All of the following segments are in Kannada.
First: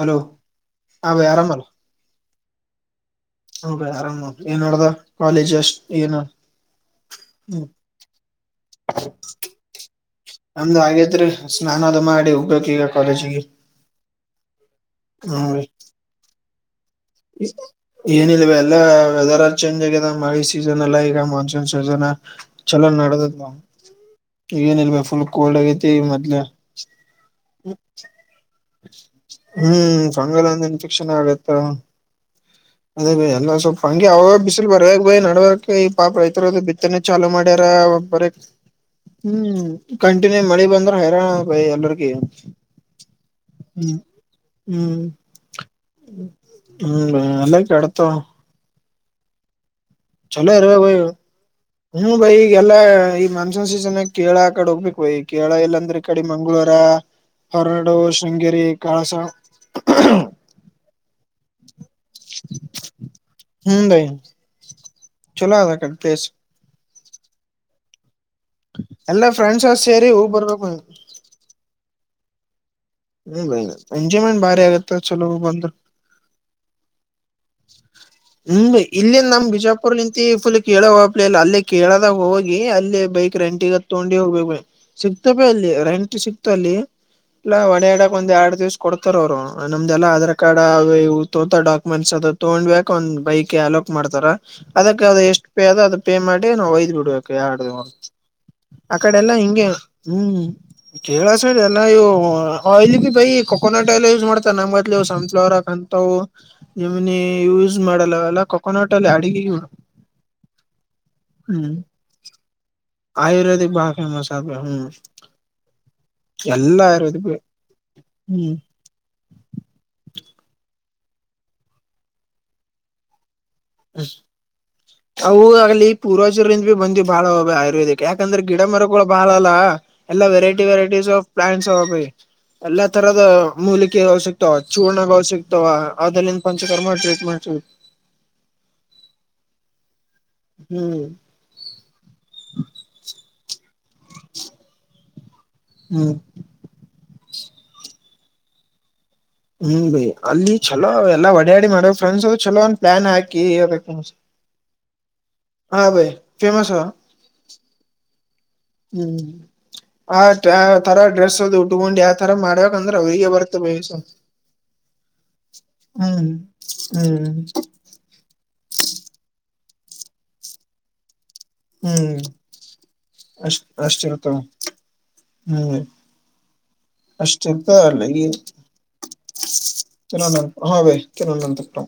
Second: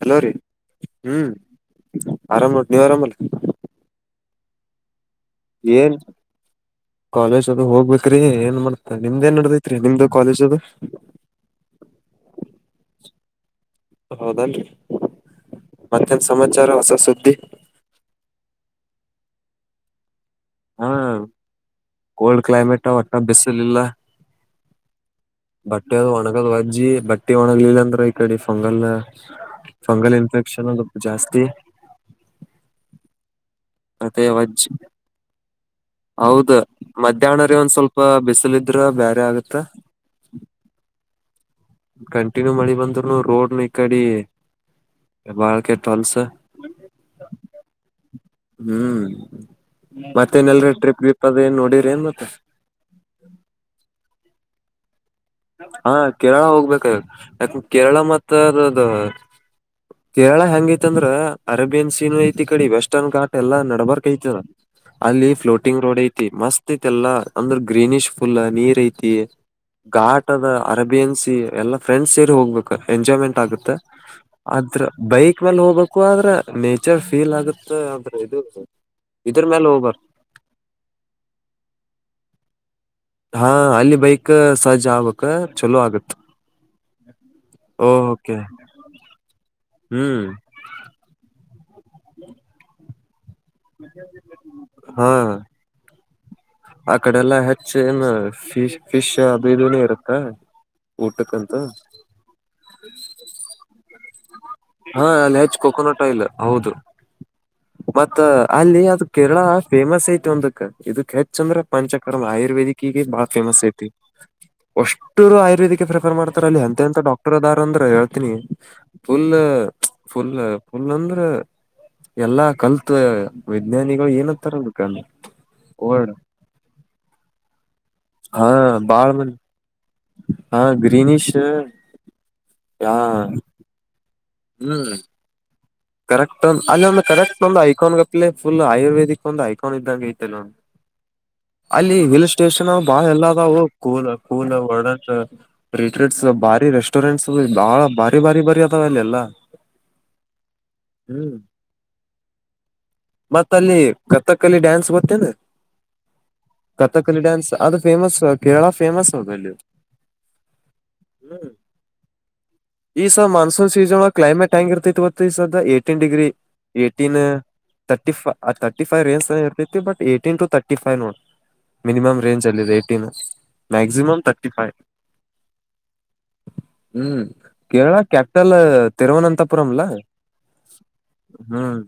ಹಲೋ ರೀ ಹ ಬೈ ಹ್ಮ್ ಆರಾಮಲ್ಲ ಆರಾಮ್ ಉಟ್ಟ ನೀವ್ ಆರಾಮಲ್ಲ ಹ ಬೈ ಆರಾಮ್ ನೋಡ್. ಏನ್ ಮಾಡಡ್ದ ಕಾಲೇಜ ಅಷ್ಟ್ ಏನ್ ಏನು ಕಾಲೇಜ್ ಅದು ಹ್ಮ್ ಹೋಗ್ಬೇಕ್ರಿ ಏನ್ ಮಾಡ್ತ ನಿಮ್ದೇನ್ ನಡದೈತ್ರಿ ನಿಲ್ದು ಕಾಲೇಜ್ ಅದು ನಾನದು ಮಾಡಿ ಉಪಯೋಗ ಈಗ ಕಾಲೇಜಿಗೆ ಹೌದಲ್ರಿ ಮತ್ತ್ಯಾನ್ ಸಮಾಚಾರ ಹೊಸ ಸುದ್ದಿ ಏನಲ್ವ ಎಲ್ಲ ವೆದರ್ ಚೇಂಜ್ ಆಗಿದೆ ಮಾಡ ಸೀ ಹಾ ಅಲ್ಲ ಮನ್ಸೂ ಸ ಕೋಲ್ಡ್ ಚಲ ಕ್ಲೈಮೇಟ್ ನಡ ಒಟ್ಟ ಬಿಸಿಲಿಲ್ಲ ಏನ ಇಲ್ ಬ ಫುಲ್ ಕೋಲ್ಡ್ ಆಗೈತಿ ಬಟ್ಟೆ ಅದು ಮೊದ್ಲ ಒಣಗದ್ ವಜ್ಜಿ ಬಟ್ಟೆ ಒಣಗ್ಲಿಲ್ಲ ಅಂದ್ರೆ ಈ ಕಡೆ ಫಂಗಲ್ ಹ್ಮ್ ಫಂಗಲ್ ಅಂದ ಇನ್ಫೆಕ್ಷನ್ ಆಗತ್ತ ಅದೇ ಎಲ್ಲ ಸ್ವಲ್ಪ ಹಂಗಗೆ ಮತ್ತೆ ಅವಾಗ ವಜ್ಜ್ ಬಿಸಿಲು ಬರಕ್ ಬಯ ನಡವಕ್ ಈ ಪಾಪ ಹೌದ ರೈತರದದು ಬಿತ್ತನೆ ಚಾಲು ಮಧ್ಯಾಹ್ನ ರೀ ಮಾಡ್ಯಾರ ಒಂದ್ ಸ್ವಲ್ಪ ಬರ ಬಿಸಿಲಿದ್ರ ಬ್ಯಾರೆ ಆಗತ್ತ ಹ್ಮ್ ಕಂಟಿನ್ಯೂ ಮಳಿ ಬಂದ್ರೆ ಹೈರಾಣ ಎಲ್ರಿಗ ಕಂಟಿನ್ಯೂ ಮಳಿ ಬಂದ್ರುನು ರೋಡ್ನ ಈ ಕಡಿ ಹ್ಮ್ ಬಾಳ್ ಕೆಟ್ಟ ಹೊಲ್ಸ ಹ್ಮ ಅಲ್ಲ ಕೆಡ್ತ ಹ್ಮ್ ಚಲೋ ಮತ್ತೇನಲ್ರಿ ಇರವ ಭೈ ಟ್ರಿಪ್ ಗ್ರಿಪ್ ಅದ ಏನ್ ನೋಡಿರಿ ಏನ್ ಹ್ಮ್ ಮತ್ತ ಭೈ ಈಗೆಲ್ಲಾ ಈ ಮಾನ್ಸೂನ್ ಸೀಸನ್ ಕೇಳಳಾ ಕಡೆ ಹೋಗಬೇಕು ಒ ಈ ಕೇಳ ಹಾ ಇಲ್ಲಾಂದ್ರೆ ಕಡೆ ಕೇರಳ ಮಂಗ್ಗಳೂರ ಹೋಗ್ಬೇಕ ಯಾಕ ಕೇರಳ ಹೊರನಾಡು ಮತ್ತ ಶೃಂಗೇರಿ ಅದ ಕಳಸ ಕೇರಳ ಹೆಂಗ ತ್ಂದ್ರ ಅರೇಬಿಯನ್ ಸೀನ್ ಐತಿ ಕಡೆ ವೆಸ್ಟರ್ನ್ ಕಾ್ಟಟ್ ಎಲ್ಲಾ ಹ್ಮ್ ಬೈ ನಡಬಾರಕಐತದ ಅಲ್ಲಿ ಚಲೋ ಅದ ಆ ಫ್ಲೋಟಿಂಗ್ ಕಡೆ ರೋಡ್ ಪ್ಲೇಸ್ ಐತಿ ಮಸ್ತ್ ಐತಿ ಎಲ್ಲಾ ಅಂದ್ರೆ ಗ್ರೀನಿಶ್ [unintelligible] [unintelligible] ನೀರ್ಐತಿ ಎಲ್ಲಾ ಫ್ರೆಂಡ್ಸ್ ಸೇರಿ ಹೋಗ್ ಘಾಟದ ಬರ್ಬೇಕು ಅರಬಿಯನ್ಸಿ ಎಲ್ಲಾ ಫ್ರೆಂಡ್ಸ್ ಸೇರಿ ಹೋಗ್ಬೇಕು ಎಂಜಾಯ್ಮೆಂಟ್ ಹ್ಮ್ ಬೈ ಆಗುತ್ತೆ ಎಂಜಾಯ್ಮೆಂಟ್ ಬಾರಿ ಆದ್ರ ಆಗತ್ತ ಚಲೋ ಬೈಕ್ ಮೇಲೆ ಬಂದ್ರ ಹೋಗ್ಬೇಕು ಆದ್ರೆ ನೇಚರ್ ಫೀಲ್ [unintelligible] ಇದು [unintelligible] ಇಲ್ಲಿ ಇದ್ರ ನಮ್ ಮೇಲೆ ಬಿಜಾಪುರ್ ಹೋಗ್ಬಾರ್ದು ನಿಂತ ಫುಲ್ ಕೇಳೋ [unintelligible] ಇಲ್ಲ ಅಲ್ಲೇ [unintelligible] ಹೋಗಿ ಅಲ್ಲಿ [unintelligible] ಬೈಕ್ ಹಾ ರೆಂಟ್ಗ ಅಲ್ಲಿ ತಗೊಂಡಿ ಬೈಕ್ ಹೋಗ್ಬೇಕ ಸಜ್ಜ ಆಗ್ಬೇಕ ಸಿಕ್ತವೆ ಅಲ್ಲಿ ಚಲೋ ಆಗತ್ ರೆಂಟ್ ಸಿಕ್ತ ಅಲ್ಲಿ ಇಲ್ಲ ಹೊಡಡಕ್ ಒಂದ್ ಓಕೆ ಎರಡ್ ದಿವ್ಸ ಕೊಡ್ತಾರ ಅವ್ರು ನಮ್ದೆಲ್ಲ ಹ್ಮ್ ಆಧಾರ್ ಕಾರ್ಡ್ ಅವು ಇವು ತೋತ ಡಾ [unintelligible] ಮನ್ಸ ಅದ ತಗೊಂಡ್ ಬೇಕ್ ಒಂದ್ ಬೈಕ್ [unintelligible] ಮಾಡ್ತಾರ ಅದಕ್ಕೆ ಹಾ ಅದು ಎಷ್ಟು ಪೇ ಅದ ಅದು ಪೇ ಮಾಡಿ ನಾವು ಆ ಒಯದ್ ಕಡೆ ಬಿಡ್ಬೇಕು ಎಲ್ಲಾ ಹೆಚ್ಚ ಏನ್ [unintelligible] ಫಿಶ್ ಆ ಫಿಶ್ ಕಡೆ ಎಲ್ಲಾ ಅದು ಹಿಂಗೆ ಇದನೇ ಇರತ್ತ ಹ್ಮ್ ಕೇಳಸ ಊಟಕ್ಕಂತ [unintelligible] ಬೈ ಕೊಕೋನಟ್ ಆಯಿಳ್ ಯೂಸ್ ಮಾಡ್ತಾನ ಮೊದ್ಲೇ ಹಾ ಅಲ್ಲಿ ಸನ್ಫ್ಲವರ್ ಹೆಚ್ಚ ಕೊಕೋನಟ್ ಆಕಂತವು ಆಯಿಲ್ ಹೌದು ಇಮುನಿ ಮತ್ತ ಅಲ್ಲಿ ಅದು ಕೇರಳ ಫೇಮಸ್ ಐತಿ ಒಂದಕ್ ಇದಕ್ ಹೆಚ್ಚ ಅಂದ್ರೆ ಹ್ಮ್ ಪಂಚಕ್ರಮ ಆಯುರ್ವೇದಿಕ್ [unintelligible] [unintelligible] ಬಾಳ ಫೇಮಸ್ ಆಯುರ್ವೇದಿಕ್ ಐತಿ ಬಾಳ ಫೇಮಸ್ ಆದ ಹ್ಮ್ ಅಷ್ಟರು ಆಯುರ್ವೇದಿಕ್ ಪ್ರೆಫರ್ ಮಾಡ್ತಾರ ಅಲ್ಲಿ ಅಂತ ಎಲ್ಲಾ ಅಂತ ಆಯುರ್ವೇದಿಕ್ ಡಾಕ್ಟರ್ ಅದರ ಅಂದ್ರ ಹೇಳ್ತೀನಿ ಹ್ಮ್ ಫುಲ್ ಫುಲ್ ಫುಲ್ ಅಂದ್ರೆ ಎಲ್ಲಾ ಕಲ್ತ್ ವಿಜ್ಞಾನಿಗಳು ಏನಂತಾರ ಅದಕ್ಕ ಅವು ಅಲ್ಲಿ ವರ್ಡ್ ಪೂರ್ವಜರಿಂಬಿ ಬಂದ್ವಿ ಬಾಳ ಅವೇ ಆಯುರ್ವೇದಿಕ್. ಯಾಕಂದ್ರೆ ಹಾ ಗಿಡ ಮರಗಳು ಬಾಳ್ ಬಾಳ ಮಂದಿ ಅವಲ್ಲ ಎಲ್ಲಾ ಹಾ variety varieties of greenish plants ಅವ್ವ ಬೈ ಎಲ್ಲಾ ಹಾ ತರದ ಮೂಲಿಕೆ [unintelligible] ಹ್ಮ್ [unintelligible] ಕರೆಕ್ಟ್ ಅಲ್ಲಿ ಪಂಚಕರ್ಮ ಒಂದಂದು ಕರೆಕ್ಟ್ ಟ್ರೀಟ್ಮೆಂಟ್ ಒಂದು [unintelligible] ಫುಲ್ [unintelligible] ರ್ವೇದಕ್ ಒಂದು ಐಕಾನ್ ಇದ್ದಂಗ ಐತೆ ಹ್ಮ್ ಅಲ್ಲಿ ಹಿಲ್ ಸ್ಟೇಷನ್ ಬಾಳ ಎಲ್ಲ ಆದವೋ ಕೂಲ ಕೂಲ ಒಡತ ಹ್ಮ್ ರೀರೇಟ್ಸ್ ಬಾರಿ ರಷ್ [unintelligible] ಬಾಳ ಭಾರಿ ಬಾರಿ ಬಾರಿ ಅದಾವ ಅಲ್ಲಿ ಎಲ್ಲ ಹ್ಮ್ ಬಾಯ್ ಅಲ್ಲಿ ಚಲೋ ಎಲ್ಲಾ ಹೊಡಾಡಿ ಮಾಡೋ ಫ್ರೆಂಡ್ಸ ಚಲೋ ಒಂದ್ ಪ್ಲಾನ್ ಹಾಕಿ ಮತ್ತ [unintelligible] ಫೇಮಸ್ ಕತ್ತಕಲಿ ಡ್ಯಾನ್ಸ್ ಅದು ಫೇಮಸ್ ಕೇರಳ ಫೇಮಸ್ ಹ್ಮ್ [unintelligible] [unintelligible] ಆ ತರ ಡ್ರೆಸ್ ಹ್ಮ್ ಅದು ಉಟ್ಕೊಂಡ್ ಆತರ ಮಾಡ್ಬೇಕಕ್ಂದ್ರ ಈ ಅವ್ರಿಗೆ [unintelligible] [unintelligible] ಏಟೀನ್ ಡಿಗ್ರಿ ಹ್ಮ್ ಏಟೀನ್ ತರ್ಟಿ ಫ thirty five [unintelligible] [unintelligible] but eighteen to thirty five no [unintelligible] hmm minimum range ಅಲ್ಲಿದೆ ಏಟೀನ್ ಅಷ್ಟ್ ಮ್ಯಾಕ್ಸಿಮಮ್ ಅಷ್ಟಿರ್ತಾವ ತರ್ಟಿ ಫೈವ್ ಹ್ಮ್ ಹ್ಮ್ ಅಷ್ಟಿದ್ದ ಕೇರಳ ಅಲ್ಲಿಗಿ ಕ್ಯಾಪಿಟಲ್ ತಿರುವನಂತಪುರಂ ಅಲಾ ತಿರುವನಂತಪುರ ಹಾ ಬೇ ಹ್ಮ್ ತಿರುವನಂತಪುರಂ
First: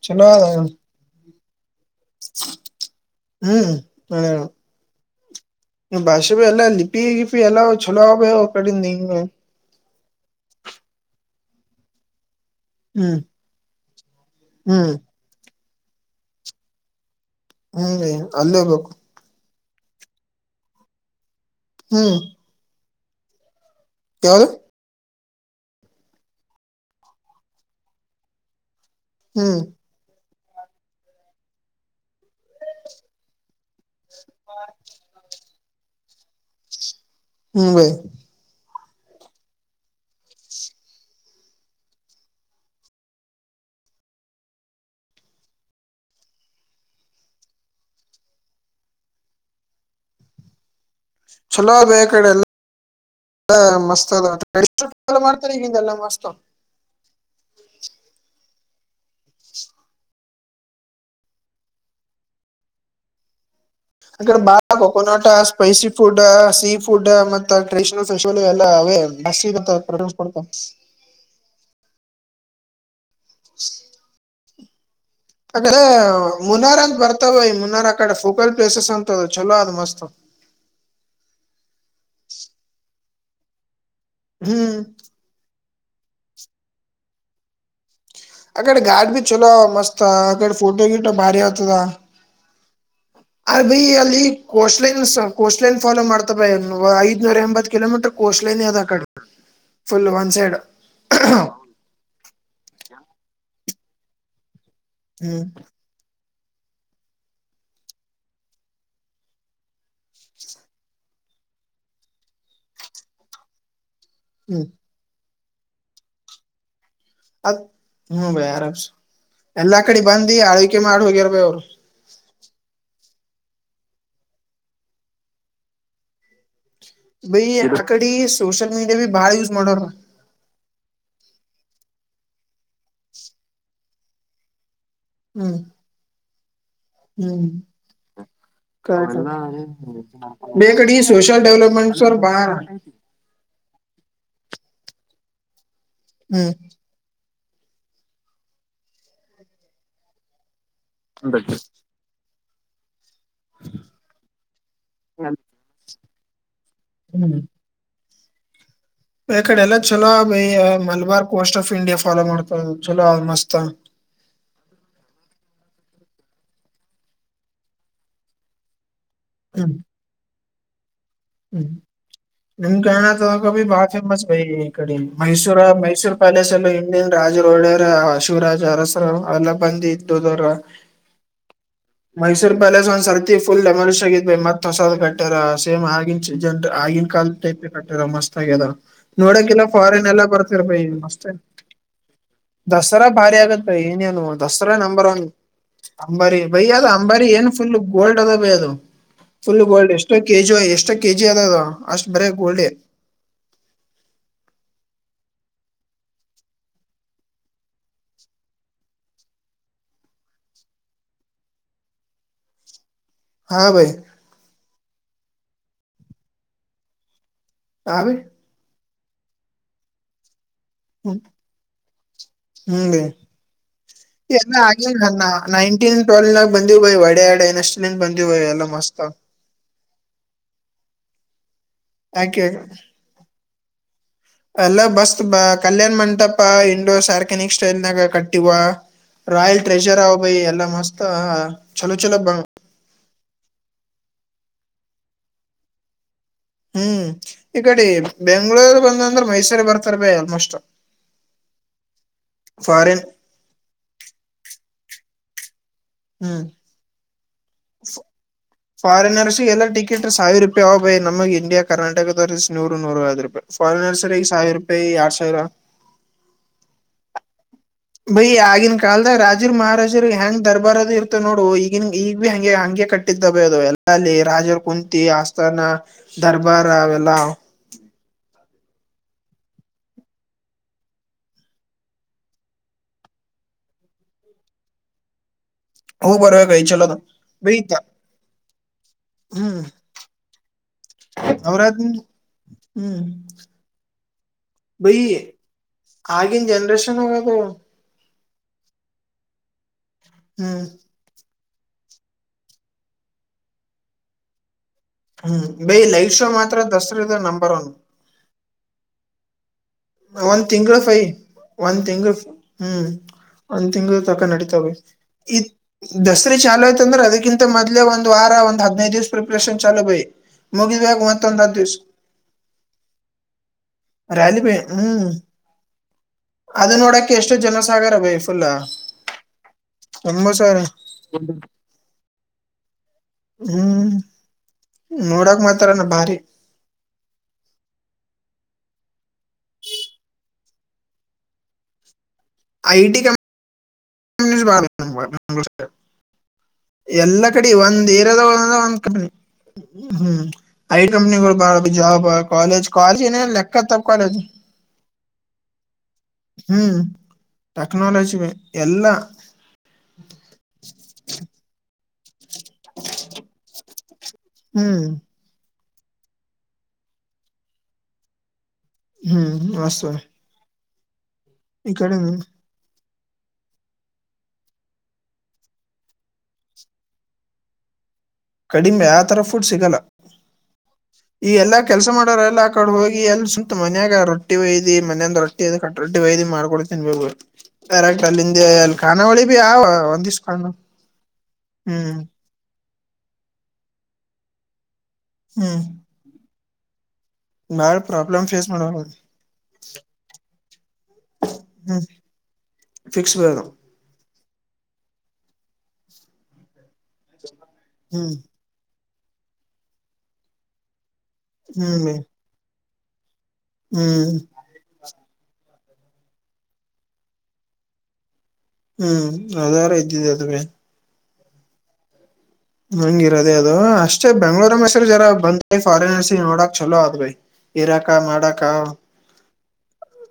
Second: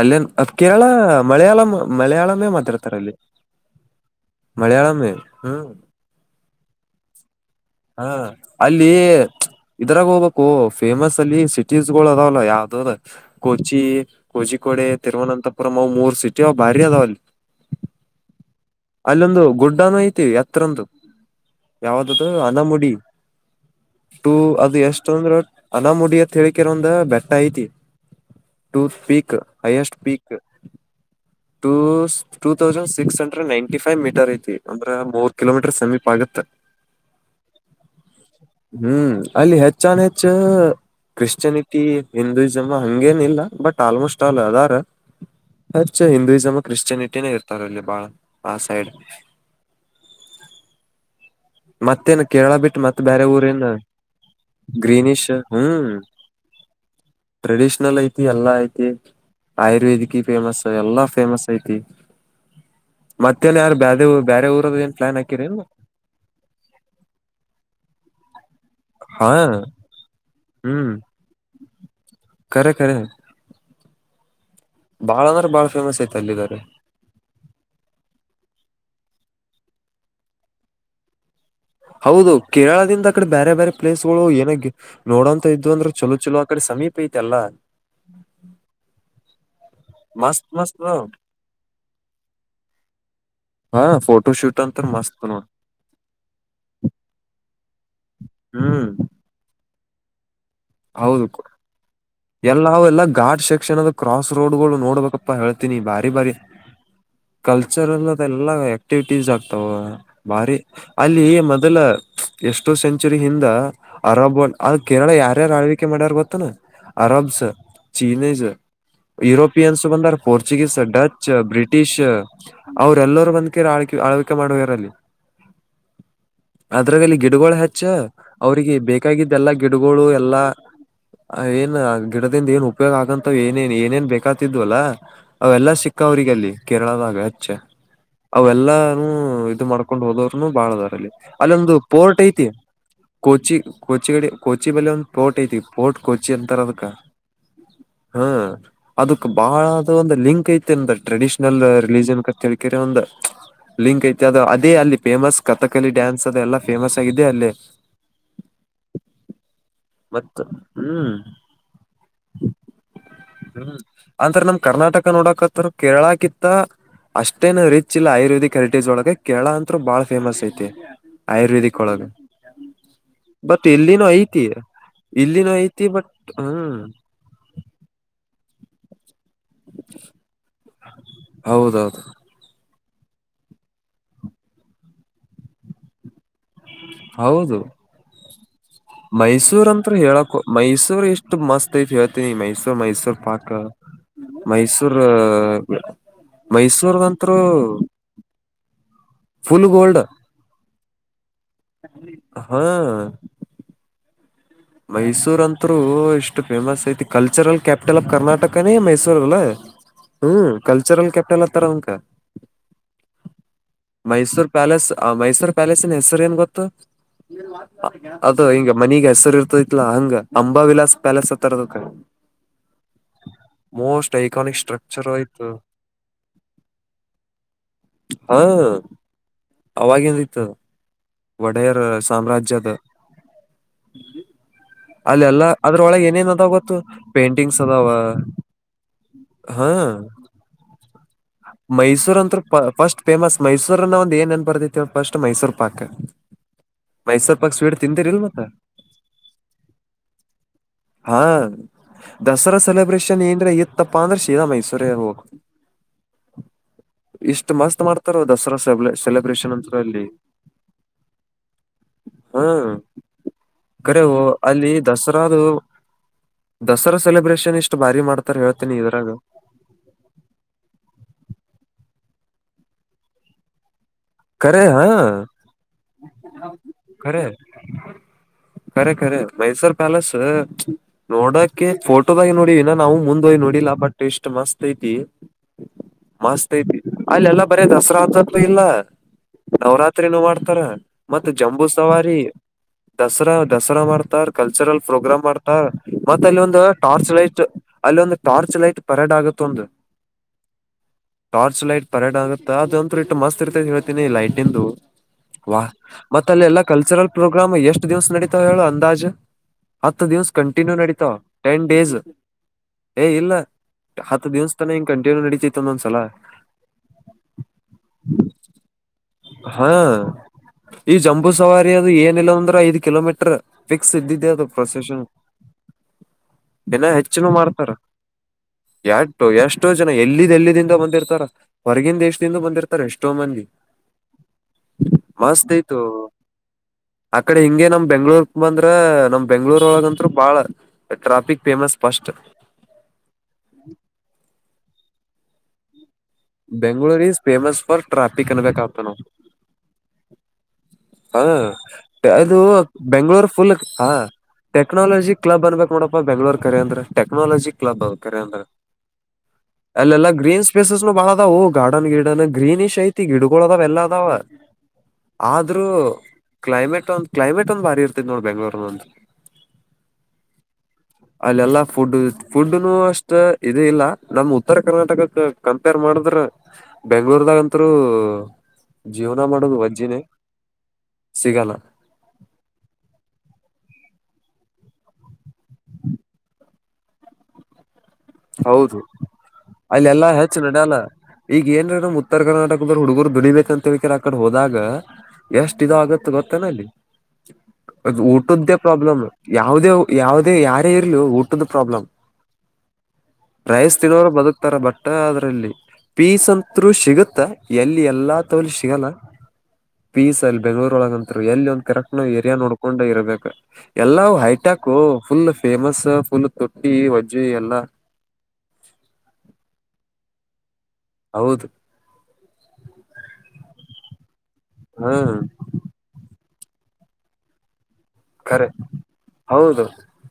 ಅಲ್ಲ ಚಲೋ ಅದ ಕೇರಳ ಮಲಯಾಳಂ ಮಲಯಾಳಮೇ ಮಾತರ್ತಾರೆ ಅಲ್ಲಿ ಹ್ಮ್ ಮಲಯಾಳಮೇ ಹ್ಮ್ ಬಾಷೆ [unintelligible] ಲಿಪಿ ಗಿಪಿ ಎಲ್ಲ ಚಛೋಲ [unintelligible] ಇದರಾಗ ಹೋಗ್ಬೇಕು ಫೇಮಸ್ ಅಲ್ಲಿ ಸಿಟೀಸ್ ಗಳು ಅದಾವಲ್ಲ [unintelligible] [unintelligible] ಹ್ಮ್ ಕೊಚಿ ಕೋಚಿಕೋಡೆ ಹ್ಮ್ ತಿರುವನಂತಪುರಂ ಅವ ಮೂರ್ ಸಿಟಿ ಅವ್ ಭಾರಿ ಅದಾವ ಅಲ್ಲಿ ಹ್ಮ ಬೈ ಅಲ್ಲೋಗ್ಬೇಕು ಅಲ್ಲೊಂದು [unintelligible] ಐತಿ ಎತ್ರಂದು ಹ್ಮ್ ಯಾವ್ದದುು ಅನಮುಡಿ ಯಾವ್ದು [unintelligible] ಅದು ಎಷ್ಟ ಅಂದ್ರ ಅನಾಮಡಿ ಅತ್ ಹೇಳಿ ಕೆಲೊಂದು ಬೆಟ್ಟ ಐತಿ [unintelligible] ಪೀಕ್ ಹ್ಮ್ highest peak [unintelligible] two two thousand six hundred ninety [unintelligible] [unintelligible] metre ಐತಿ ಅಂದ್ರ ಮೂರ್ ಕಿಲೋಮೀಟರ್ ಸಮೀಪ ಆಗುತ್ತೆ ಹ್ಮ್ ಬೈ ಹ್ಮ್ ಅಲ್ಲಿ ಹೆಚ್ಚನ್ ಹೆಚ್ಚು ಕ್ರಿಶ್ಚನಿಟಿ ಹಿಂದೂಯಿಸಮ್ ಹಂಗೇನ ಇಲ್ಲ ಬಟ್ ಆಲ್ಮೋಸ್ಟ್ ಆಲ್ ಅದಾರ ಹೆಚ್ಚು ಹಿಂದೂಯಿಸಮ್ ಕ್ರಿಶ್ಚಿಯಾನಿಟಿನೇ ಇರ್ತಾರಲ್ಲಿ ಬಾಳ ಆ ಸೈಡ್ [unintelligible] ಚಲೋ ಅದ ಬೇ ಆ ಮತ್ತೇನ್ ಕಡೆ ಎಲ್ಲ ಕೇರಳ ಬಿಟ್ಟ ಮತ್ತೆ ಬೇರೆ ಊರ ಏನ್ ಮಸ್ತ್ ಅದ ಗ್ರೀನಿಶ್ ಮಾಡ್ತಾರೆ ಹ್ಮ್ ಈಗಿಂದೆಲ್ಲ ಮಸ್ತ್ ಟ್ರೆಡಿಷನಲ್ ಐತಿ ಎಲ್ಲ ಐತಿ [unintelligible] ಆಯುರ್ವೇದಿಕ್ ಫೇಮಸ್ ಎಲ್ಲಾ ಫೇಮಸ್ ಐತಿ ಮತ್ತೆಲ್ಲ ಯಾರು ಬ್ಯಾರೆ ಈಕಡೆ ಬೇರೆ ಬಾಳ ಊರದ ಏನ್ ಪ್ಲಾನ್ ಕೊಕೋನಟ ಹಾಕಿರೇನ್ ಸ್ಪೈಸಿ ಫುಡ್ ಸೀ ಫುಡ್ ಮತ್ತೆ ಟ್ರೆಡಿಷನಲ್ ಫೆಷ ಹಾ ಬಾಷ್ಟ ಪ್ರವೇಶ ಪಡ್ತ ಹ್ಮ್ ಖರೆ ಖರೆ ಚಿ ಬಾಳ ಅಂದ್ರ ಅ ಬಾಳ ಫೇಮಸ್ ಐತ್ ಅಲ್ಲಿದಾರೆ ಮುನಾರ್ ಅಂತ ಬರ್ತಾವ ಈ ಮುನ್ನಾರ್ ಅ ಕಡೆ ಫೋಕಲ್ ಪ್ಲೇಸಸ್ ಅಂತ ಚಲೋ ಆದ ಮಸ್ತ್ ಹೌದು ಕೇರಳದಿಂದ ಅ ಕಡೆ ಬೇರೆ ಬೇರೆ ಪ್ಲೇಸ್ ಗಳು ಏನಾಗ ಹ್ಮ್ ನೋಡೋಂತ ಇದ್ದು ಅಂದ್ರ ಚಲೋ ಚಲೋ ಅಕ್ಕಡೆ ಸಮೀಪ ಐತೆ ಅಲ್ಲ ಅಕಡೆ ಗಾಡ್ ಬಿ ಚಲೋ ಮಸ್ತ್ ಅಕಡೆ ಫೋಟೋ ಗಟ್ಟ ಭಾರಿ ಆತದ ಅ ಬೈ ಹಾ ಅಲ್ಲಿ ಫೋಟೋ ಶೂಟ್ ಅಂತ ಕೋಸ್ಟ್ಲೈನ್ ಮಸ್ತ್ ನೋಡ್ ಕೋಸ್ಟ್ಲೈನ್ ಫಾಲೋ ಮಾಡ್ತ ಬ ಐದ್ನೂರ ಎಂಬತ್ ಕಿಲೋಮೀಟರ್ ಕೋಸ್ಟ್ ಲೈನ್ ಯದ ಹ್ಮ್ ಅ ಕಡೆ ಫುಲ್ ಒನ್ ಸೈಡ್ ಹೌದು ಎಲ್ಲ ಎಲ್ಲ ಾಡ್ ಸೆಕ್ಷನ್ದ ಕ್ರಾಸ್ ರೋಡ್ಗಳು ನೋಡ್ಬೇಕಪ್ಪ ಹ್ಮ್ ಹೇಳ್ತೀನಿ ಬಾರಿ ಬಾರಿ ಕಲ್ಚರಲ್ ಅದೆ ಎಲ್ಲಾ ಆಕ್ಟಿವಿಟೀಸ್ ಆಗ್ತಾವ ಬಾರಿ ಅಲ್ಲಿ ಮೊದಲ ಎಷ್ಟೋ ಸೆಂಚುರಿ ಹಿಂದ ಅರಬ್ಲ್ ಹ್ಮ್ ಅ ಕೇರಳ ಯಾರ್ಯಾರು ಆಳ್ವಿಕೆ ಮಾಡ್ಯಾರ ಗೊತ್ತನಾ ಆರಬ್ ಸ ಅದ್ ಹ್ಮ ಚೀನೀಸ್ ಬೈ ಆರಾಮ್ಸ ಎಲ್ಲಾ ಯುರೋಪಿಯನ್ಸ್ು ಕಡೆ ಬಂದಾರ ಬಂದಿ ಪೋರ್ಚುಗೀಸ್ ಆಳ್ವಿಕೆ ಮಾಡಿ ಡಚ್ ಹೋಗ್ಯಾರ ಬೈ ಅವ್ರು ಬ್ರಿಟಿಷ್ ಅವ್ರ ಎಲ್ಲರು ಬಂದ್ಕ ಆಳ್ೆ ಆಳ್ವಿಕೆ ಮಾಡುವರಲ್ಲಿ ಅದ್ರಲ್ಲಿ ಬೈ ಗಿಡಗಳು ಹಚ್ಚ ಆ ಕಡೆ ಸೋಷಿಯಲ್ ಅವ್ರಿಗೆ ಮೀಡಿಯಾ ಬಿ ಬಾಳ ಬೇಕಾಗಿದ್ದ ಎಲ್ಲಾ ಯೂಸ್ ಮಾಡೋರ ಗಿಡಗಳು ಆ ಏನ್ ಗಿಡದಿಂದ ಏನ್ ಉಪಯೋಗ ಆಗಂತ್ ಏನೇನ್ ಏನೇನ್ ಬೇಕತಿದ್ವಲ್ಲಾ ಹ್ಮ್ ಅವೆಲ್ಲ ಸಿಕ್ಕ ಅವ್ರಿಗೆ ಅಲ್ಲಿ ಕೇರಳದಾಗ ಹ್ಮ್ ಹಚ್ಚೆ ಅವೆಲ್ಲಾನೂ ಇದು ಕರೆಕ್ಟ್ ಮಾಡ್ಕೊಂಡ್ ಹೋದವರುನು ಬೇ ಕಡೆ ಬಾಳದಾರಲ್ಲಿ ಸೋಷಿಯಲ್ ಅಲ್ಲಿ ಒಂದು ಡೆವಲಪ್ಮೆಂಟ್ಸ್ ಅವ್ರ ಪೋರ್ಟ್ ಐತಿ ಬಾಳ ಕೊಚಿ ಕೊಚಿ ಕಡೆ ಕೊಚಿ ಬಲ್ಲಿ ಒಂದು ಪೋರ್ಟ್ ಐತಿ ಪೋರ್ಟ್ ಕೊಚಿ ಹ್ಮ್ ಅಂತಾರ ಅದಕ ಹಾ ಅದಕ್ ಬಹಳದ ಒಂದು ಲಿಂಕ್ ಐತಿ ಟ್ರೆಡಿಷ್ನಲ್ ರಿಲಿಜನ್ ಕೇಳ್ಕರ ಒಂದು ಲಿಂಕ್ ಐತಿ ಅದು ಅದೇ ಅಲ್ಲಿ ಫೇಮಸ್ ಕಥಕಲಿ ಡ್ಯಾನ್ಸ್ ಅದೆ ಎಲ್ಲಾ ಫೇಮಸ್ ಆಗಿದೆ ಹ್ಮ್ ಅಲ್ಲಿ ಈ ಕಡೆ ಎಲ್ಲ ಚಲೋ ಬೈ ಮತ್ ಹ್ಮ್ Malabar coast of India follow ಮಾಡ್ತ ಚಲೋ ಮಸ್ತ್ ಅಂದ್ರ ನಾಮ್ ಕರ್ನಾಟಕ ನೋಡಕ ಅತ್ರ ಕೇರಳ ಕಿತ್ತ ಅಷ್ಟೇ ರಿಚ್ ಇಲ್ಲ ಆಯುರ್ವೇದಿಕ್ ಹೆರಿಟೇಜ್ ಒಳಗ ಕೇರಳ ಅಂತರು ಬಾಳ ಫೇಮಸ್ ಐತಿ ಹೂ ಆಯುರ್ವೇದಿಕ್ ಒಳಗ ನಿ ಕನ ಕ ಬಟ್ ಇಲ್ಲಿನೂ ಬಾ ೇಮಸ್ ಬೈ ಐತಿ ಕ ಇಲ್ಲಿನೂ ಮೈಸೂರ ಐತಿ ಬಟ್ ಮೈಸೂರ್ ಪ್ಯಾಲೇಸ್ ಎಲ್ಲ ಹ್ಮ್ ಹಿಂದಿನ ರಾಜ ರೋಡರ ಶಿವರಾಜರಸರು ಅಲ್ಲ ಬಂದಿ ಇಡ್ಡೋದರ ಹೌದೌದು ಮೈಸೂರು ಪ್ಯಾಲೇಸ್ ಒಂದ ಸರ್ತಿ ಫುಲ್ ಡಮ್ ಆಗ ಮತ್ ಹೊಸ ಕಟ್ಟಾರ ಸೇಮ್ ಹಾಗಿನ್ ಜನ ಆಗಿನ ಕಾಲ್ ಟೈಪ್ ಹೌದು ಕಟ್ಟರ ಮಸ್ತ್ ಆಗ್ಯದ ನೋಡಕೆಲ್ಲ ಮೈಸೂರ್ ಅಂತ್ರ ಫಾರಿನ್ ಎಲ್ಲಾ ಹೇಳಕ್ ಬರ್ತರ ಬೈ ಮೈಸೂರ್ ಮಸ್ತ್ ಎಷ್ಟು ಐತಿ ಹೇಳ್ತೀನಿ ಮೈಸೂರ್ ದಸರಾ ಮೈಸೂರ್ ಭಾರಿ ಪಾಕ್ ಆಗತ್ತ ಏನೇನು ದಸರಾ ಮೈಸೂರ್ ನಂಬರ್ ಒನ್ ಂಬಾರಿ ಬೈ ಅದು ಅಂಬಾರಿ ಮೈಸೂರ್ದಂತ್ರು ಏನ್ ಫುಲ್ ಗೋಲ್ಡ್ ಅದ ಬೈ ಅದು ಫುಲ್ ಗೋಲ್ಡ್ ಎಷ್ಟೋ ಕೆಜಿ ಎಷ್ಟ ಕೆಜಿ ಅದ ಅಷ್ಟ್ ಬಾರಿ ಗೋಲ್ಡ ಹಾ ಮೈಸೂರ್ ಅಂತರು ಎಷ್ಟು ಫೇಮಸ್ ಐತಿ ಕಲ್ಚರಲ್ ಕ್ಯಾಪಿಟಲ್ ಆಫ್ ಕರ್ನಾಟಕನೇ ಮೈಸೂರ್ ಅಲ್ಲ ಹೂ ಕಲ್ಚರಲ್ ಕೆ್ಯಾಪ್ಟಲ್ ಹತ್ತಾರ ಅವಂಕ ಹಾ ಬೈ ಮೈಸೂರ್ ಪ್ಯಾಲೇಸ್ ಮೈಸೂರು ಪ್ಯಾಲೇಸ್ನ್ ಹೆಸರು ಏನ್ ಗೊತ್ತು ಹಾ ಬೈ ಅದು ಹಿಂಗ ಮನೀಗ್ ಹೆಸರು ಇರ್ತತ್ಲಾ ಹಂಗ ಅಂಬಾವಿಲಾಸ್ ಪ್ಯಾಲಸ್ ಅಂತರ ಅದುಕ ಹೂ ರೀ ಎಲ್ಲ ಐಕಾನಿಕ್ ಆಗ ಸ್ಟ್ರಕ್ಚರ್ ಆಯ್ತು ನೈನ್ಟೀನ್ ಟ್ಲ್ ನ ಬಂದ ಒಡೆ ಎಡೆ ಇಸ್ಟ್ ಬಂದ ಎಲ್ಲ ಮಸ್ತ ಆ ಅವಗಿಂದು ಇತ್ತು ಅದು ಒಡೆಯರ್ ಯಾಕೆ ಸಾಮ್ರಾಜ್ಯದ ಎಲ್ಲ ಬಸ್ ಅಲ್ಲ ಬ ಎಲ್ಲಾ ಕಲ್ಯಾಣ ಅದ್ರೊಳಗೆ ಏನೇನ್ ಮಂಟಪ ಅದಾವ ಗೊತ್ತು ಇಂಡೋ ಸಾರ್ಕನಿಕ್ ಪೇಂಟಿಂಗ್ಸ್ ಸ್ಟೈಲ್ ಅದಾವ ನಾಗ ಕಟ್ಟಿವ ರಾಯಲ್ ಹಾ ಟ್ರೆಜರ್ ಅವ ಬೈ ಎಲ್ಲಾ ಮಸ್ತ್ ಚಲೋ ಚಲೋ ಬ ಮೈಸೂರಂತ ಫಸ್ಟ್ ಫೇಮಸ್ ಮೈಸೂರನ್ನ ಒಂದ ಏನ ಬರ್ದ ಫಸ್ಟ್ ಮೈಸೂರ್ ಪಾಕ್ ಹ್ಮ್ ಮೈಸೂರ್ ಪಾಕ್ ಈ ಸ್ವೀಟ್ ಕಡೆ ತಿಂದಿರಿಲ್ ಮತ್ತ ಬೆಂಗ್ಳೂರ್ ಬಂದಂದ್ರೆ ಮೈಸೂರಿಗೆ ಬರ್ತಾರ ಬೇ ಅ ಹಾ ದಸರಾ ಫಾರಿನ್ ಸೆಲೆಬ್ರೇಷನ್ ಏನ್ ಇತ್ತಪ್ಪಾ ಅಂದ್ರ ಶೀರಾ ಮೈಸೂರ ಹೋಗ ಹ್ಮ್ ಇಷ್ಟು ಮಸ್ತ್ ಮಾಡ್ತಾರ ಅದ ಫಾರಿನರ್ಸ್ ಎಲ್ಲ ಟಿಕೆಟ್ ಸಾವಿರ ರೂಪಾಯಿ ಅವ ಬೈ ನಮ್ ಇಂಡಿಯಾ ಕರ್ನಾಟಕದವರ್ ನೂರು ನೂರ ಐದು ರೂಪಾಯಿ ಫಾರ ಕರೆವು ಅಲ್ಲಿ ದಸರಾದು ದಸರಾ ಸೆಲೆಬ್ರೇಷನ್ ಇಷ್ಟು ಭಾರಿ ಬಯಿ ಮಾಡ್ತಾರ ಆಗಿನ ಹೇಳ್ತೀನಿ ಕಾಲದ ಇದ್ರಾಗ ರಾಜರ್ ಮಹಾರಾಜರು ಹೆಂಗ್ ದರ್ಬಾರದ ಇರ್ತ ನೋಡು ಈಗಿನ ಈಗ್ ಬಿ ಹಂಗೆ ಹಂಗೆ ಕಟ್ಟಿದ್ದ ಬ ಅದು ಎಲ್ಲ ಹಿ ರಾಜರ ಕರೆ ಹಾ ಕುಂತಿ ಆಸ್ಥಾನ ದರ್ಬಾರ ವಲ್ಲ [inaudible] ರೆ ಖರೆ ಮೈಸೂರ್ ಪ್ಯಾಲೇಸ್ ನೋಡಕೆ ಫೋಟೋದಾಗ ನೋಡಿನ್ನ ನಾವು ಮುಂದ ಹೋಗಿ ನೋಡಿಲ್ಲ ಕಪಟ್ಟ ಎಷ್ಟಟ್ ಮಸ್ತ್ ಐತಿ ಹೋಗ್ ಬರ್ಬೇಕ ಮಸ್ತ್ ಐ ಐತಿ ಚಲೋದ ಅಲ್ಲ ಎಲ್ಲಾ ಬರೇ ಬೈತ ದಸರಾ ಅಂತ್ದು ಇಲ್ಲ ಹ್ಮ್ ನವರಾತ್ರಿನೂ ಮಾಡ್ತಾರ ಮತ್ತೆ ಜಂಬೂ ಅವ್ರಾದ್ ಸವಾರಿ ಹ್ಮ್ ದಸರಾ ದಸರಾ ಮಾಡ್ತಾರ್ ಕಲ್ಚರಲ್ ಬೈ ಪ್ರೋಗ್ರಾಮ್ ಮಾಡ್ತಾರ ಮತ್ತೆ ಅಲ್ಲಿ ಆಗಿನ ಒಂದು ಜನ್ರೇಷನ್ ಟಾರ್ಚ್ ಅದು ಲೈಟ್ ಅಲ್ಲಿೊಂದು ಒಂದು ಟಾರ್ಚ್ ಲೈಟ್ ಪರೇಡ್ ಆಗುತ್ತ ಒಂದು ಹ್ಮ್ ಟಾರ್ಚ್ ಲೈಟ್ ಪರಡ ಆಗುತ್ತೆ ಅದೊಂತೂ ಇಟ್ಟು ಮಸ್ತ್ ಇರ್ತೈ ಹೇಳ್ತಿನಿ ಲೈಟ ಇಂದು ಹ್ಮ್ ವಾ ಬೈ ಲೈಟ್ ಮತ್ತ ಶೋ ಅಲ್ಲಿ ಎಲ್ಲಾ ಮಾತ್ರ ಕಲ್ಚರಲ್ ದಸರಾದ ಪ್ರೋಗ್ರಾಮ್ ನಂಬರ್ ಒನ್ ಎಷ್ಟು ದಿವ್ಸ ನಡೀತಾವ ಹೇಳೋ ಅಂದಾಜು ಹತ್ತು ದಿವ್ಸ ಒಂದ್ ಕಂಟಿನ್ಯೂ ತಿಂಳು ಫೈ ನಡೀತಾವ ಟೆನ್ ಒಂದ್ ಡೇಸ್ ತಿಂಗ್ಗಳು ಹ್ಮ್ ಏ ಇಲ್ಲ ಒಂದ್ ತಿಂಗಳು ತಕ ಹತ್ತು ದಿವ್ಸ ತನ ನಡತವೆ ಹಿಂಗ್ ಕಂಟಿನ್ಯೂ ಈ ನಡೀತಿತ್ ಒಂದೊಂದ್ಸಲ ದಸ್ರಾ ಚಾಲು ಆಯ್ತ ಅಂದ್ರೆ ಅದಕ್ಕಿಂತ ಮೊದ್ಲೆ ಒಂದ್ ವಾರ ಒಂದ್ ಹದ್ದ್ ದಿವ್ಸ ಪ್ರಿಪ್ರೇಷನ್ ಚಾ ಹಾ ಭೈ ಈ ಜಂಬೂ ಸವಾರಿ ಅದು ಏನಿಲ್ಲ ಅಂದ್ರೆ ಐ್ ಕಿಲೋಮೀಟರ್ ಫಿಕ್ಸ್ ಇದ್ದಿದ ರ್ಯಾಲಿ ಅದು ಬೈ ಹ್ಮ್ ಅದು [inaudible] ಇನ್ನ ನೋಡಕ್ಕೆ ಹೆಚ್ಚಿನ ಎಷ್ಟು ಮಾಡ್ತಾರ ಜನಸಾಗರ ಬೈ ಫುಲ್ ಎಷ್ಟು ಎಷ್ಟೋ ಜನ ಎಲ್ಲಿಿದ್ದ್ ಎಂಬತ್ ಎಲ್ಲಿ ಸಾವಿರ ದಿಂದ ಬಂದಿರ್ತಾರ ಹೊರಗಿನ ದೇಶದಿಂದ ಬಂದಿರ್ತಾರೆ ಎಷ್ಟೋ ಮಂದಿ ಹ್ಮ್ ನೋಡಕ್ ಮಸ್ತ್ ಮಾತ್ರ ಆಯ್ತು ಭಾರಿ ಆ ಕಡೆ ಹಿಂಗಗೆ ನಮ ಬೆಂಗಳೂರು ಬಂದ್ರ ನಮ ಬೆಂಗ್ಳೂರ್ ಒಳಗಂತ್ ಬಾಳ traffic famous first I T ಕ [inaudible] ಬೆಂಗಳೂರ್ ಈಸ್ ಎಲ್ಲ ಕಡೆ ಫೇಮಸ್ ಫಾರ್ ಒಂದಏರದ ಟ್ರಾಫಿಕ್ ಒ ಒಂದ್ ಅನ್ಬೇಕಾಗ್ತ ನಾವು ಕಪನಿ ಹ್ಮ್ ಐಟ ಕಂಪನಿಗಳು ಬಹ ಜಾಬ್ ಹ ಅದು ಕಾಲೇಜ್ ಕಾಲೇಜ್ ಏನ ಬೆಂಗಳೂರ್ ಫುಲ್ ಲೆಕ್ಕ ತ ಹಾ ಕಾಲೇಜ್ ಟೆಕ್ನಾಲಜಿ ಕ್ಲಬ್ ಅನ್ಬೇಕಕ್ ನೋಡಪ್ಪಾ ಬೆಂಗಗಳೂ ಕರೆ ಹ್ಮ್ ಅಂದ್ರ ಟೆಕ್ನಾಲಜಿ ಕ್ಲಬ್ ಅವ ಟೆಕ್ನಾಲಜಿ ಕರೆ ಅಂದ್ರ ಎಲ್ಲಾ ಅಲ್ಲ ಎಲ್ಲ ಗ್ರೀನ್ ಸ್ಪೇಸಸ್ ನ ಬಾಳ ಅದ ಗಾರ್ಡನ್ ಗಿಡನ್ ಗ್ರೀನಿಶ್ ಐತಿ ಗಿಡ್ಗಳುೊದಾವ ಎಲ್ಲ ಅದಾವ ಆದ ಹ್ಮ್ ಆದ್ರ ಕ್ಲೈಮೇಟ್ ಒಂದ ಕ್ಲೈಮೇಟ್ ಒಂದ ಬಾರಿ ಇರ್ತ್ ನೋಡ ಬೆಂಗ್ಳೂರು ಹ್ಮ್ ಆಷ್ಟು ಅಲ್ಲೆಲ್ಲಾ ಫುಡ್ ಫುಡ್ನು ಅಷ್ಟ ಇ ಇಲ್ಲ ನಮ್ ಉತ್ತರ ಕರ್ನಾಟಕಕ್ಕೆ ಕಂಪೇರ್ ಮಾಡಿದ್ರೆ ಬೆಂಗ್ಳೂರ್ದಾಗಂತರು ಕಡಿಮೆ ಯಾವತರ ಜೀವನ ಫುಡ್ ಮಾಡೋದು ಸಿಗಲ್ಲ ವಜ್ಜಿನೇ ಈ ಸಿಗಲ್ಲ ಎಲ್ಲಾ ಕೆಲಸ ಮಾಡೋರೆ ಎಲ್ಲ ಆ ಕಡೆ ಹೋಗಿ ಎಲ್ ಸುಂತ ಮನ್ಯಾಗ ರಟ್ಟಿ ವಯದಿ ಮನೆಯಂದ ರೊಟ್ಟಿ ಕ ರಟ್ಟಿ ವಹಯದಿ ಮಾಡ್ಕೊಳ್ತನ್ ಬೇು ಬರೆಕ್ ಅಲ್ಲಿಂದ ಅಲ್ಲಿ ಹೌದು ಕಾನಾವಳಿ ಬಿೀ ಯ ಒಂದ್ ಅಲ್ಲೆಲ್ಲಾ ಹೆಚ್ಚ ದಿಸಕೊಂಡು ನಡ್ಯಲ್ಲ ಈಗ ಏನ್ ನಮ ಉತ್ತರ್ ಕರ್ನಾಟಕದ್ರ ಹುಡುಗರು ಧ್ನಿ ಯಂತಕರ ಆ ಕಡೆ ಹೋದಾಗ ಹ್ಮ್ ಎಷ್ಟ ಇದ ಆಗುತ್ತ ಗೊತ್ತೇನ ಅಲ್ಲಿ ಬಾಳ ಅದು ಪ್ರಾಬ್ಲಮ್ ಫೇಸ್ ಊಟದ್ದೇ ಮಾಡವ ಪ್ರಾಬ್ಲಮ್ ಯಾವದೇ ಯಾವ್ದೇ ಯಾರೇ ಇರ್ಲಿ ಊಟದ ಪ್ರಾಬ್ಲಮ್ ಹ್ಮ್ [inaudible] ಫಿಕ್ಸ್ ಬದ ರೈಸ್ ತಿನ್ನೋರು ಬದುಕ್ತಾರ ಬಟ್ಟ ಅದ್ರಲ್ಲಿ ಪೀಸ್ ಅಂತರು ಸಿಗುತ್ತ ಎಲ್ಲಿ ಹ್ಮ್ ಎಲ್ಲಾ ತಲಿ ಸಿಗಲ್ಲ ಪೀಸ್ ಅಲ್ಲಿ ಬೆಂಗ್ಳೂರ್ ಒಳಗಂತರು ಎಲ್ಲಿ ಒಂದ ಹ್ಮ್ ಕರಕ್ನ ಏರಿಯಾ ನೋಡ್ಕೊಂಡೆ ಇರ್ಬೇಕು ಎಲ್ಲ ಹ್ಮ್ ಹೈಟ್ಯಾಕ್ ಫುಲ್ ಫೇಮಸ್ ಫುಲ್ ತೊಟ್ಟಿ ವಜ್ಜಿ ಎಲ್ಲಾ ಹ್ಮ್ ಅದಾರ ಇದ್ದಿದೆ ಅದೇ ಹೌದು ಹಂಗ ಇರೋದೇ ಅದು ಅಷ್ಟೇ ಬೆಂಗ್ಳೂರ ಹೆಸರು ಹಾ ಜರ ಬಂದ ಫಾರಿನರ್ಸ ನೋಡಕ್ ಚಲೋ ಆತ ಭಿ ಇರಾಕ ಮಾಡಡಕ ಖರೆ ಹೌದು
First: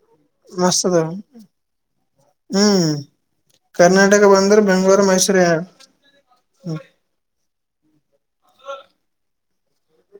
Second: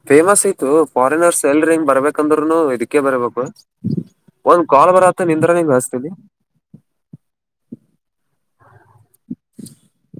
ಫೇಮಸ್ ಐತು ಮಸ್ತ ಅದ ಫಾರಿನರ್ಸ್ ಎಲ್ರಿ ಹಿಂಗ್ ಬರ್ಬೇಕಂದ್ರುನು ಹ್ಮ್ ಇದಕ್ಕೆ ಬರ್ಬೇಕು ಕರ್ನಾಟಕ ಬಂದ್ರೆ ಒಂದ್ ಕಾಲ್ ಬೆಂಗ್ಳೂರು ಬರತ್ತ ಮೈಸೂರು ಯ ನಿಂದ್ರ ನಿಂಗ್ ಹಚ್ತೀನಿ. ಹ್ಮ [inaudible]